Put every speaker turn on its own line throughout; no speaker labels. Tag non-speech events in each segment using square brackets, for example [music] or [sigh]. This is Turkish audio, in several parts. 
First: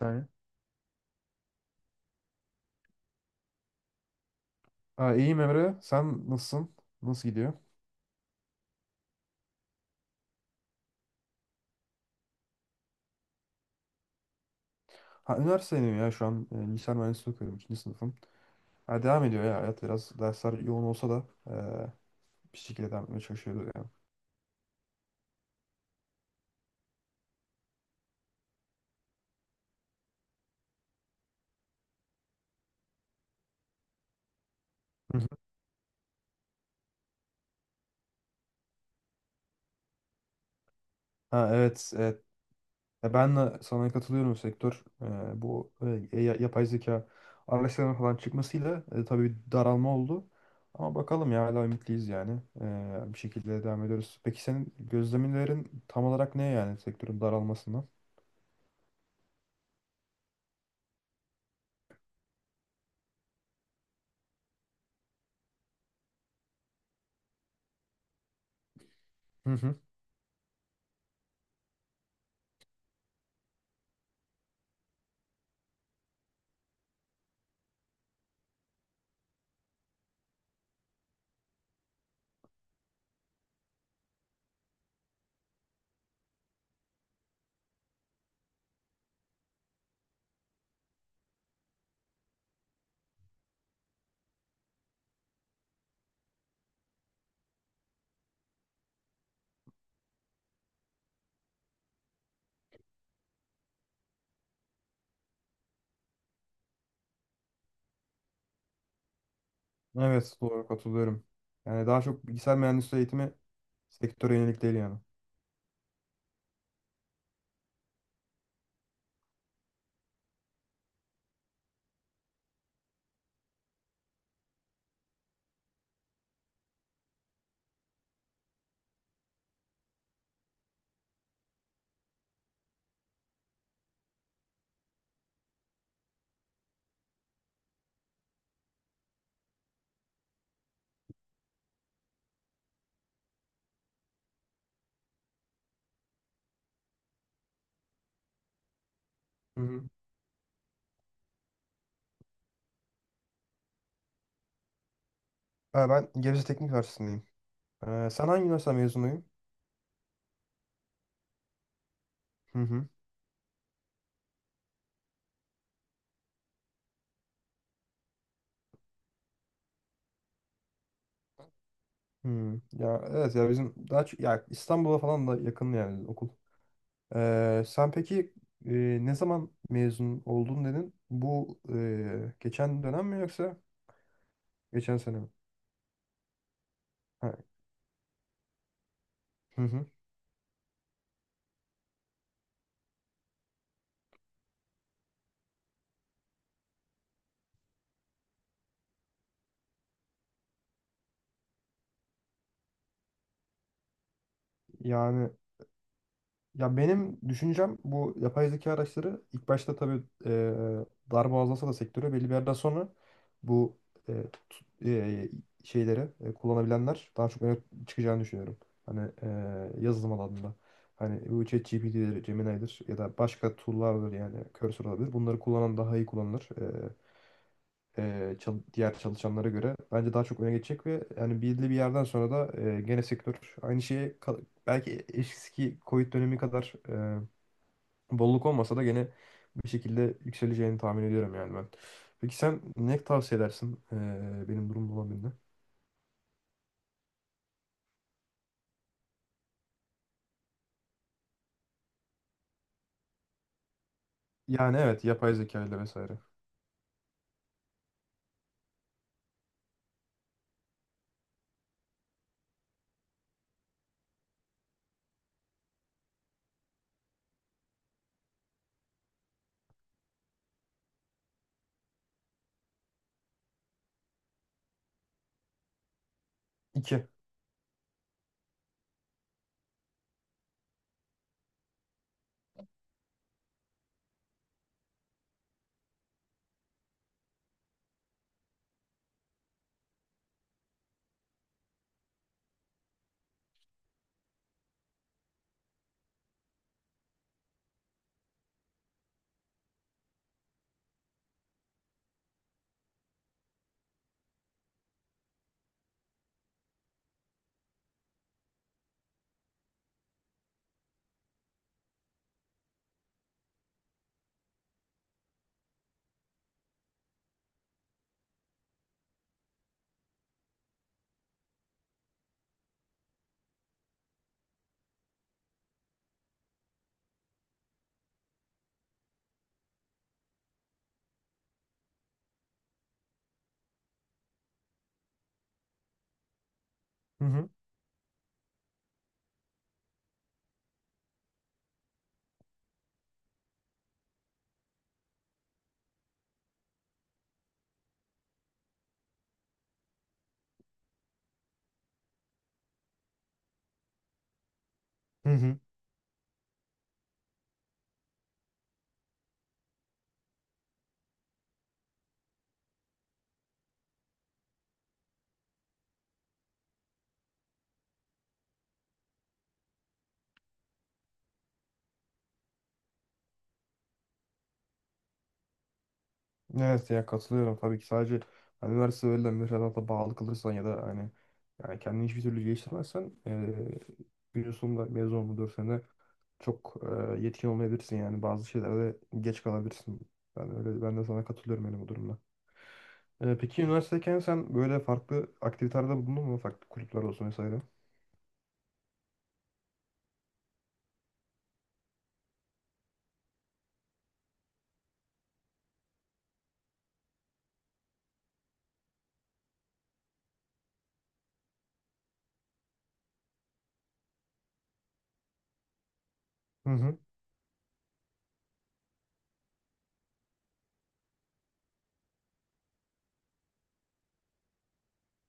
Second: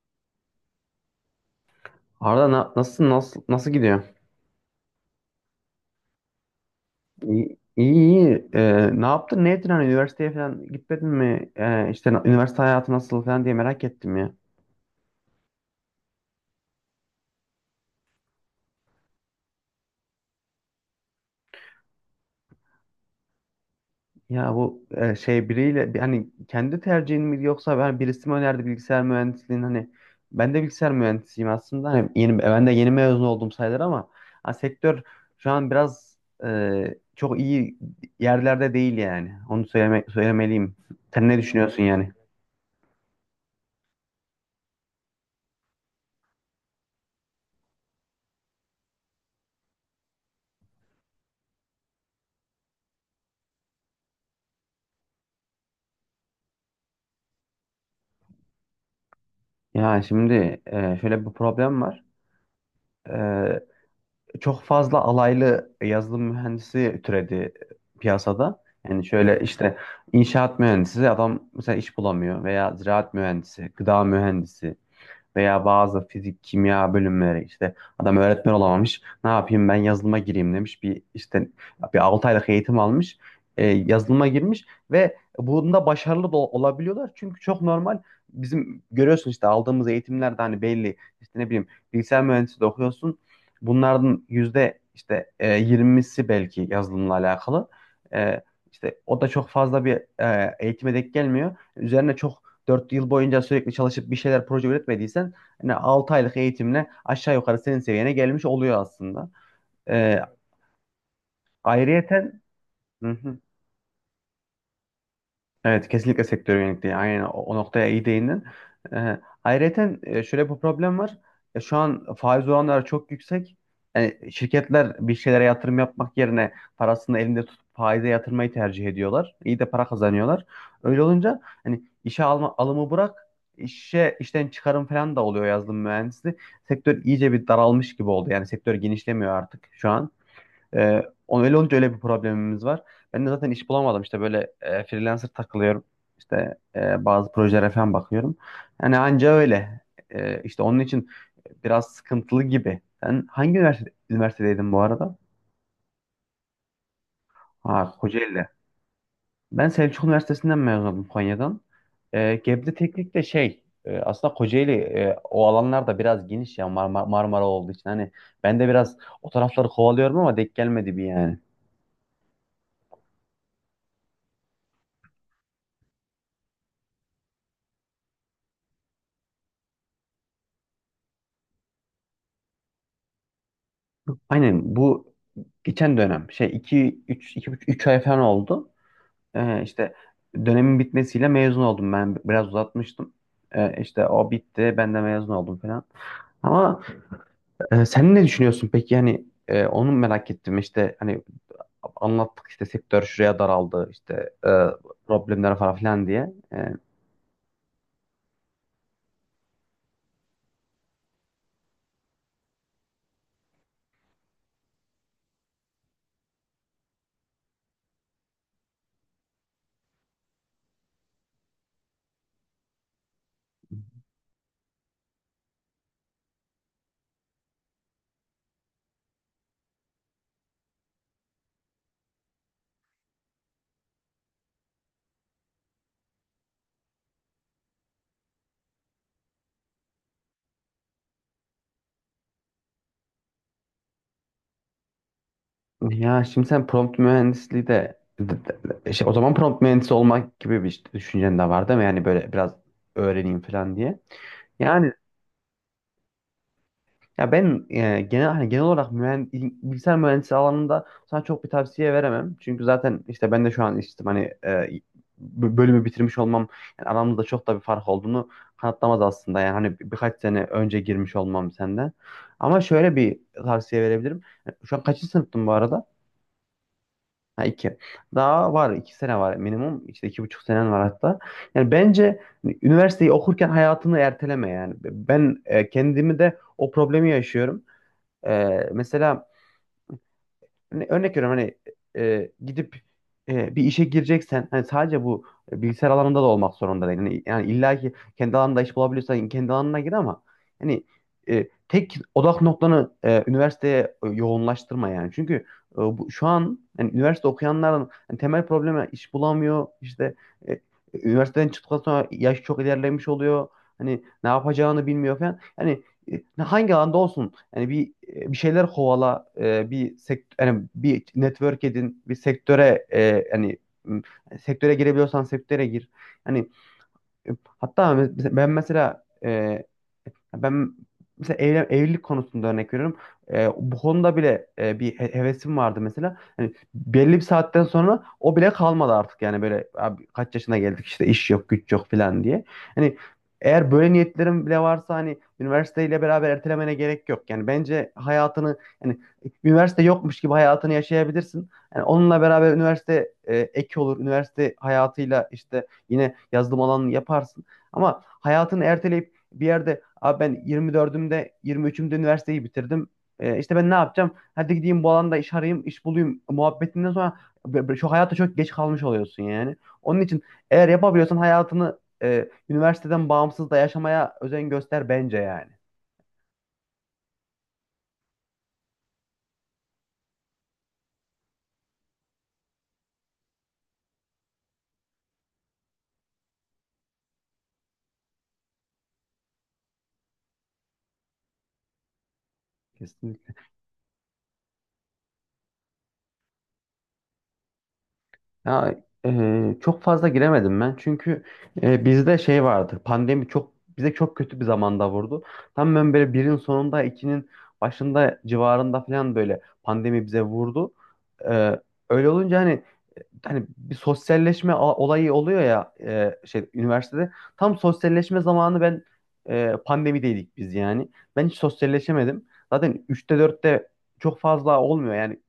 Yani.
Arda nasıl nasıl gidiyor?
Ha, iyiyim Emre. Sen nasılsın? Nasıl gidiyor?
İyi iyi. Ne yaptın? Ne ettin? Hani üniversiteye falan gitmedin mi? İşte üniversite hayatı nasıl falan diye merak ettim ya.
Ha, üniversitedeyim ya şu an. Bilgisayar mühendisliği okuyorum. İkinci sınıfım. Ha, devam ediyor ya hayat. Biraz dersler yoğun olsa da bir şekilde devam etmeye çalışıyoruz yani.
Ya bu şey biriyle hani kendi tercihin mi yoksa ben birisi mi önerdi bilgisayar mühendisliğini? Hani ben de bilgisayar mühendisiyim aslında. Hani ben de yeni mezun oldum sayılır ama ha, sektör
Hı hı.
şu an biraz çok iyi yerlerde değil yani. Onu söylemeliyim. Sen ne
Ha,
düşünüyorsun
evet.
yani?
Evet. Ben de sana katılıyorum sektör. Bu Yapay zeka araçlarının falan çıkmasıyla tabii bir daralma oldu. Ama bakalım ya hala ümitliyiz yani. Bir şekilde devam ediyoruz. Peki senin gözlemlerin tam olarak ne yani, sektörün daralmasından?
Ya şimdi şöyle bir problem var. Ee, Çok fazla alaylı yazılım mühendisi türedi piyasada. Yani şöyle işte inşaat mühendisi adam mesela iş bulamıyor veya ziraat mühendisi, gıda mühendisi. Veya bazı fizik, kimya bölümleri işte adam öğretmen olamamış. Ne yapayım, ben yazılıma gireyim demiş. Bir 6 aylık eğitim almış. Yazılıma girmiş ve bunda başarılı da olabiliyorlar. Çünkü çok normal, bizim görüyorsun işte aldığımız eğitimlerde hani belli işte ne bileyim, bilgisayar mühendisliği de okuyorsun. Bunlardan yüzde işte 20'si belki yazılımla alakalı. E, işte o da çok fazla bir eğitime denk gelmiyor. Üzerine çok, dört yıl boyunca sürekli çalışıp bir şeyler proje üretmediysen yani 6 aylık eğitimle aşağı yukarı senin seviyene gelmiş oluyor aslında. Evet.
Evet, doğru, katılıyorum. Yani daha çok
Ayrıyeten
bilgisayar mühendisliği eğitimi
[laughs]
sektöre yönelik değil yani.
evet, kesinlikle sektör yönelikliği. Aynen o noktaya iyi değindin. Ayrıyeten şöyle bir problem var. Şu an faiz oranları çok yüksek. Yani şirketler bir şeylere yatırım yapmak yerine parasını elinde tutup faize yatırmayı tercih ediyorlar. İyi de para kazanıyorlar. Öyle olunca hani işe alma, alımı bırak, işe işten çıkarım falan da oluyor yazılım mühendisliği. Sektör iyice bir daralmış gibi oldu. Yani sektör genişlemiyor artık şu an. Öyle olunca öyle bir problemimiz var. Ben de zaten iş bulamadım. İşte böyle freelancer takılıyorum. İşte bazı projelere falan bakıyorum. Yani anca
Hı
öyle.
hı.
İşte onun için biraz sıkıntılı gibi. Sen hangi üniversitedeydin bu arada?
Ha, ben Gebze Teknik Üniversitesi'ndeyim.
Ha,
Sen hangi
Kocaeli'de.
üniversite mezunuyum?
Ben Selçuk Üniversitesi'nden mezunum, Konya'dan. E,
Hı
Gebze
hı.
Teknik de şey, aslında Kocaeli o alanlarda biraz geniş ya, Marmara olduğu için. Hani ben de biraz o tarafları kovalıyorum ama denk gelmedi bir yani.
Hı. Ya evet, ya bizim daha çok ya İstanbul'a falan da yakın yani okul. Sen peki e, ne zaman mezun oldun dedin? Bu geçen dönem mi yoksa
Aynen
geçen
bu
sene mi?
geçen dönem şey, iki
Ha.
üç iki 2 3 ay falan oldu.
Hı hı.
İşte dönemin bitmesiyle mezun oldum, ben biraz uzatmıştım. İşte o bitti, ben de mezun oldum falan. Ama sen ne düşünüyorsun peki yani? Onu merak ettim işte, hani anlattık işte sektör şuraya daraldı işte e,
Yani.
problemler falan filan diye.
Ya benim düşüncem bu yapay zeka araçları ilk başta tabii darbe azalsa da sektörü belli bir yerden sonra bu e, tut- e, şeyleri kullanabilenler daha çok öne çıkacağını düşünüyorum. Hani yazılım alanında. Hani bu ChatGPT'dir, Gemini'dir ya da başka tool'lardır, yani Cursor olabilir. Bunları kullanan daha iyi kullanılır, diğer çalışanlara göre bence daha çok öne geçecek ve yani belirli bir yerden sonra da gene sektör aynı şeye belki eski Covid dönemi kadar bolluk olmasa da gene bir şekilde yükseleceğini tahmin ediyorum yani ben. Peki sen ne tavsiye edersin benim durumda olan birine?
Ya şimdi sen prompt mühendisliği şey, o zaman prompt mühendisi olmak gibi bir işte düşüncen de var değil mi? Yani böyle biraz öğreneyim falan diye.
Yani
Yani
evet, yapay zeka ile vesaire.
ya ben genel hani bilgisayar mühendisi alanında sana çok bir tavsiye veremem. Çünkü zaten işte ben de şu an işte hani bölümü bitirmiş olmam yani aramızda çok da bir fark olduğunu kanıtlamaz aslında. Yani hani birkaç sene önce girmiş olmam senden. Ama şöyle bir tavsiye verebilirim. Yani şu an kaçıncı sınıftın bu arada?
İki.
Ha, iki. Daha var, iki sene var minimum. İşte iki buçuk senen var hatta. Yani bence hani üniversiteyi okurken hayatını erteleme yani. Ben kendimi de o problemi yaşıyorum. Mesela hani örnek veriyorum, hani gidip bir işe gireceksen hani sadece bu bilgisayar alanında da olmak zorunda değil. Yani illa ki kendi alanında iş bulabiliyorsan kendi alanına gir ama hani tek odak noktanı üniversiteye yoğunlaştırma yani. Çünkü şu an yani üniversite okuyanların hani temel problemi iş bulamıyor. İşte e, üniversiteden çıktıktan sonra yaş çok ilerlemiş oluyor. Hani ne yapacağını bilmiyor falan. Hani hangi alanda olsun yani bir şeyler kovala, e, bir sekt yani bir network edin, bir sektöre yani m, sektöre girebiliyorsan sektöre gir. Yani e, hatta ben mesela evlilik konusunda örnek veriyorum. Bu konuda bile bir hevesim vardı mesela. Hani belli bir
Hı hı.
saatten sonra o bile kalmadı artık yani, böyle abi kaç yaşına geldik işte, iş yok güç yok falan diye. Hani eğer böyle niyetlerim bile varsa hani üniversiteyle beraber ertelemene gerek yok. Yani bence hayatını yani üniversite yokmuş gibi hayatını yaşayabilirsin. Yani onunla beraber üniversite ek olur. Üniversite hayatıyla
Hı hı.
işte yine yazılım alanını yaparsın. Ama hayatını erteleyip bir yerde abi ben 24'ümde, 23'ümde üniversiteyi bitirdim. İşte ben ne yapacağım? Hadi gideyim bu alanda iş arayayım, iş bulayım muhabbetinden sonra şu hayata çok geç kalmış oluyorsun yani. Onun için eğer yapabiliyorsan hayatını üniversiteden bağımsız da yaşamaya özen göster bence yani.
Evet ya, katılıyorum tabii ki. Sadece hani üniversite öğrenilen müfredata bağlı kalırsan ya da hani yani kendini hiçbir türlü geliştirmezsen günün sonunda mezun olma 4 sene çok yetkin olmayabilirsin yani, bazı şeylerde geç kalabilirsin. Ben öyle, ben de sana katılıyorum yani bu durumda. Peki üniversitedeyken sen böyle farklı aktivitelerde bulundun mu? Farklı kulüpler olsun vesaire.
Ya çok fazla giremedim ben çünkü bizde şey vardı, pandemi çok bize çok kötü bir zamanda vurdu. Tam ben böyle birin sonunda ikinin başında civarında falan böyle pandemi bize vurdu. E, Öyle olunca hani bir sosyalleşme olayı oluyor ya, şey
Hı hı.
üniversitede tam sosyalleşme zamanı ben pandemideydik biz yani. Ben hiç sosyalleşemedim. Zaten üçte dörtte çok fazla olmuyor yani.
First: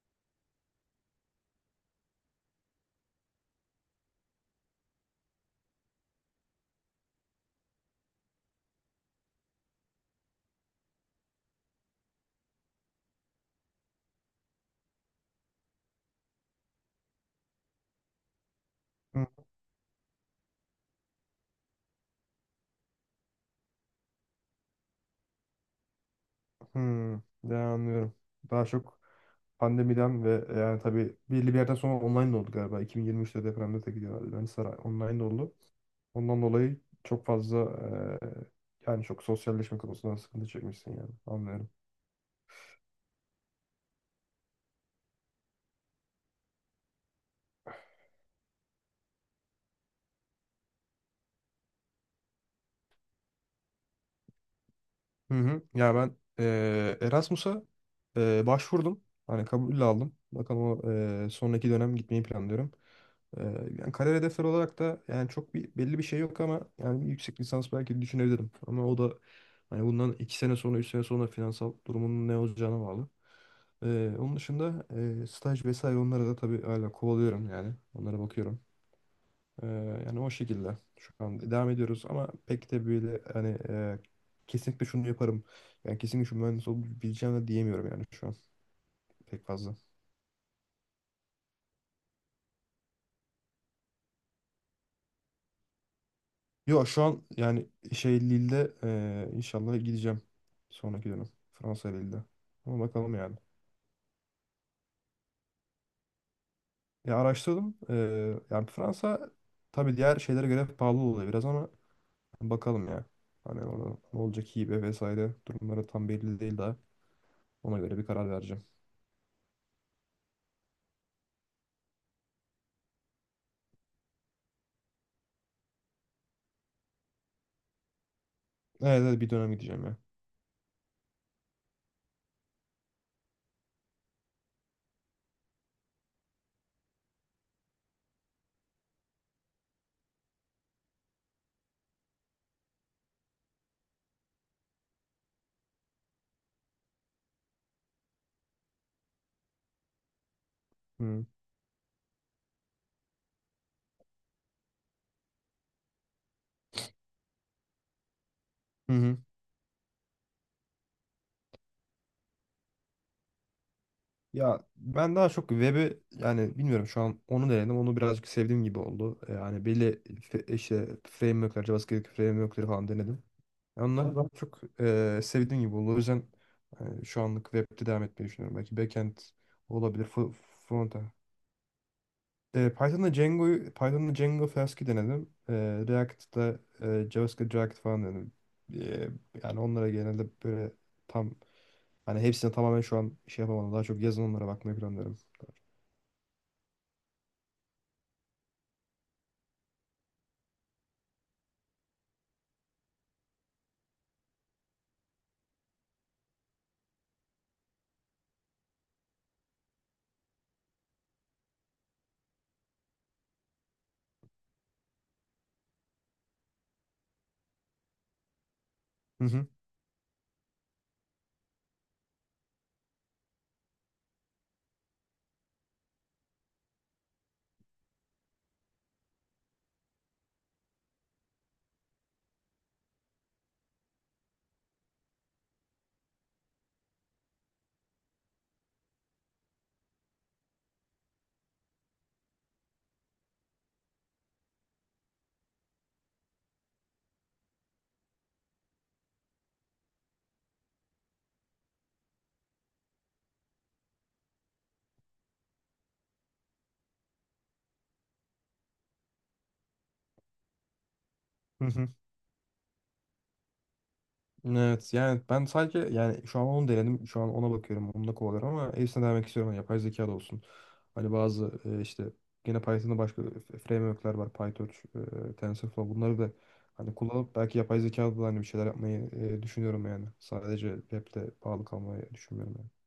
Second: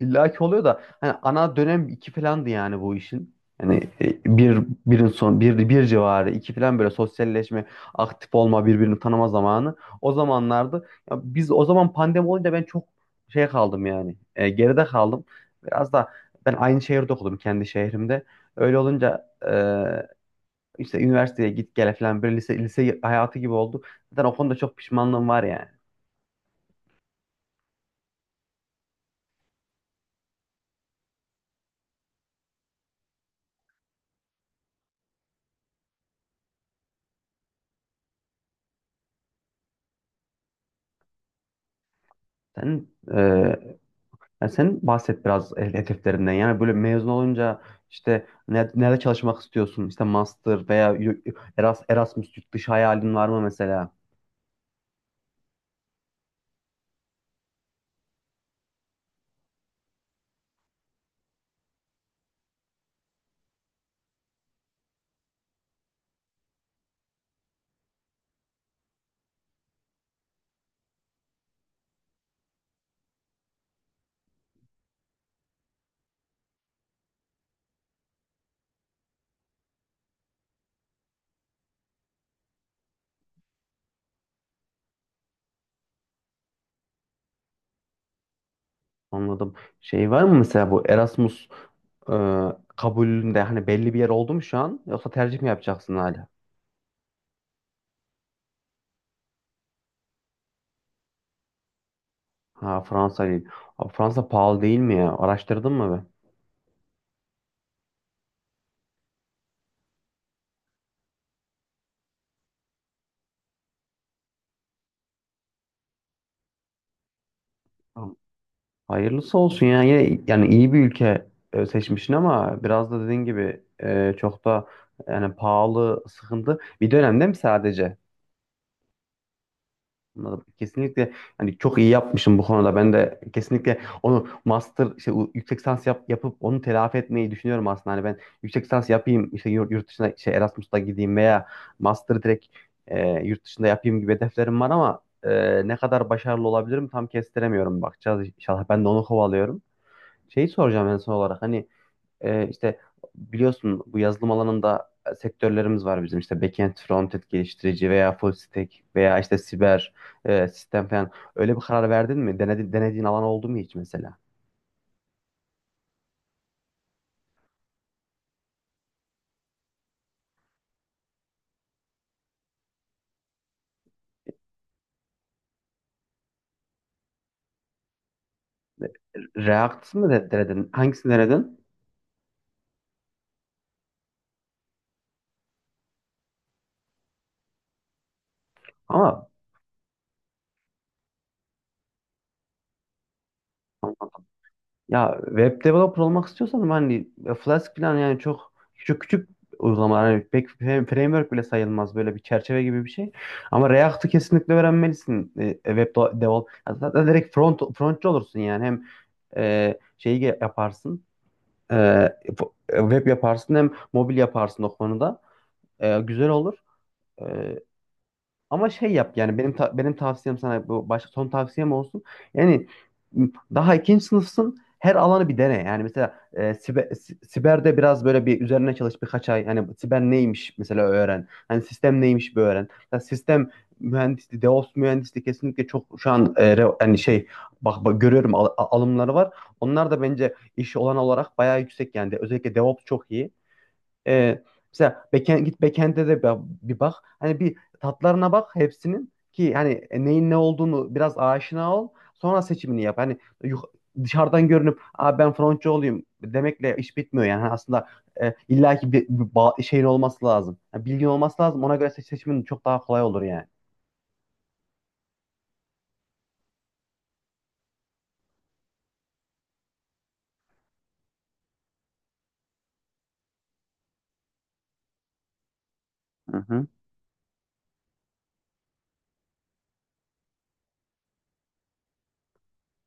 İlla ki oluyor da hani ana dönem iki falandı yani bu işin. Hani e, bir birin son bir civarı iki falan böyle sosyalleşme, aktif olma, birbirini tanıma zamanı. O zamanlardı. Ya biz o zaman pandemi olunca ben çok şey kaldım yani. Geride kaldım. Biraz da ben aynı şehirde okudum, kendi şehrimde. Öyle olunca
Hı
işte üniversiteye git gele falan böyle lise hayatı gibi oldu. Zaten o konuda çok pişmanlığım var yani.
hı. Ya, anlıyorum. Daha çok pandemiden ve yani tabii belli bir yerden sonra online de oldu galiba. 2023'te depremde de gidiyor. Yani saray online de oldu. Ondan dolayı çok fazla eee, yani çok sosyalleşme konusunda sıkıntı çekmişsin yani. Anlıyorum.
Sen e, yani sen bahset biraz hedeflerinden. Yani böyle mezun olunca işte nerede çalışmak istiyorsun? İşte master veya Erasmus, yurt dışı hayalin var mı mesela?
Hı hı. Ya ben Erasmus'a başvurdum. Hani kabul aldım. Bakalım o, sonraki dönem gitmeyi planlıyorum. Eee, Yani kariyer hedefleri olarak da yani çok bir belli bir şey yok, ama yani bir yüksek lisans belki düşünebilirim. Ama o da hani bundan iki sene sonra, üç sene sonra finansal durumunun ne olacağına bağlı. Onun dışında staj vesaire, onlara da tabii hala kovalıyorum yani. Onlara bakıyorum. Ee, Yani o şekilde şu an devam ediyoruz, ama pek de böyle hani kesinlikle şunu yaparım, yani kesinlikle şu mühendis olabileceğim de diyemiyorum yani şu an pek
Anladım.
fazla.
Şey var mı mesela bu Erasmus e, kabulünde hani belli bir yer oldu mu şu an? Yoksa tercih mi yapacaksın hala?
Yok, şu an yani şey Lille'de inşallah gideceğim sonraki dönem, Fransa Lille'de. Ama
Ha,
bakalım
Fransa
yani.
değil. Abi Fransa pahalı değil mi ya? Araştırdın mı be?
Ya araştırdım. Yani Fransa tabii diğer şeylere göre pahalı oluyor biraz ama bakalım ya. Hani orada ne olacak, hibe vesaire durumları tam belli değil daha. Ona göre bir karar vereceğim.
Hayırlısı olsun ya. Yani iyi bir ülke seçmişsin ama biraz da dediğin gibi çok da yani pahalı, sıkıntı bir dönemde mi sadece?
Evet, evet, bir dönem gideceğim ya.
Anladım. Kesinlikle hani çok iyi yapmışım bu konuda. Ben de kesinlikle onu master işte yüksek lisans yapıp onu telafi etmeyi düşünüyorum aslında. Hani ben yüksek lisans yapayım işte yurt dışına şey Erasmus'ta gideyim veya master direkt yurt dışında yapayım gibi hedeflerim var ama ne kadar başarılı olabilirim tam kestiremiyorum. Bakacağız inşallah. Ben de onu kovalıyorum. Şeyi soracağım en son
Hı.
olarak, hani işte biliyorsun bu yazılım alanında sektörlerimiz var bizim, işte backend, frontend geliştirici veya full stack
Hı
veya
hı.
işte siber sistem falan. Öyle bir karar verdin mi? Denediğin alan oldu mu hiç mesela?
Ya ben daha çok web'i, yani bilmiyorum, şu an onu denedim. Onu birazcık sevdiğim gibi oldu. Yani belli işte framework'ler, JavaScript framework'leri falan denedim. Yani onlar daha çok sevdiğim gibi oldu. O yüzden şu anlık web'de devam etmeyi düşünüyorum. Belki backend
React
olabilir,
mı denedin? Hangisini
front'a.
denedin?
Python'da Django'yu, Python'da Django Flask'i denedim. React'da JavaScript React falan denedim. E,
Ama
Yani onlara genelde böyle tam, hani hepsine tamamen şu an şey yapamadım. Daha çok yazılımlara bakmayı planlıyorum.
ya web developer olmak istiyorsan hani Flask falan yani çok küçük uygulamalar, hani pek framework bile sayılmaz, böyle bir çerçeve gibi bir şey. Ama React'ı kesinlikle öğrenmelisin. Web developer. Ya zaten direkt frontçı olursun yani, hem yaparsın. e, Web yaparsın hem mobil yaparsın o konuda. Güzel olur. E, Ama şey yap,
Hı
yani
hı.
benim tavsiyem sana bu, başka son tavsiyem olsun. Yani m, daha ikinci sınıfsın, her alanı bir dene. Yani mesela siberde biraz böyle bir üzerine çalış birkaç ay. Yani siber neymiş mesela öğren. Hani sistem neymiş bir öğren. Mesela sistem mühendisliği, DevOps mühendisliği kesinlikle çok şu an hani şey, bak görüyorum alımları var. Onlar da bence iş olan olarak bayağı yüksek yani. Özellikle DevOps çok iyi. Ee, Mesela backend, git backend'e de bir bak. Hani bir tatlarına bak hepsinin ki hani neyin ne olduğunu biraz aşina ol. Sonra seçimini yap. Hani yuk- dışarıdan görünüp aa, ben frontçı olayım demekle iş bitmiyor yani. Hani aslında illaki bir şeyin olması lazım. Yani bilgin olması lazım.
Hı
Ona
hı.
göre seçimin çok daha kolay olur yani.
Evet yani ben sadece yani şu an onu denedim. Şu an ona bakıyorum. Onunla kovalıyorum ama hepsine denemek istiyorum. Yani yapay zeka da olsun. Hani bazı işte yine Python'da başka framework'ler var. PyTorch, TensorFlow, bunları da
Hı hı.
hani kullanıp belki yapay zeka da hani bir şeyler yapmayı düşünüyorum yani. Sadece web'de bağlı kalmayı düşünmüyorum yani.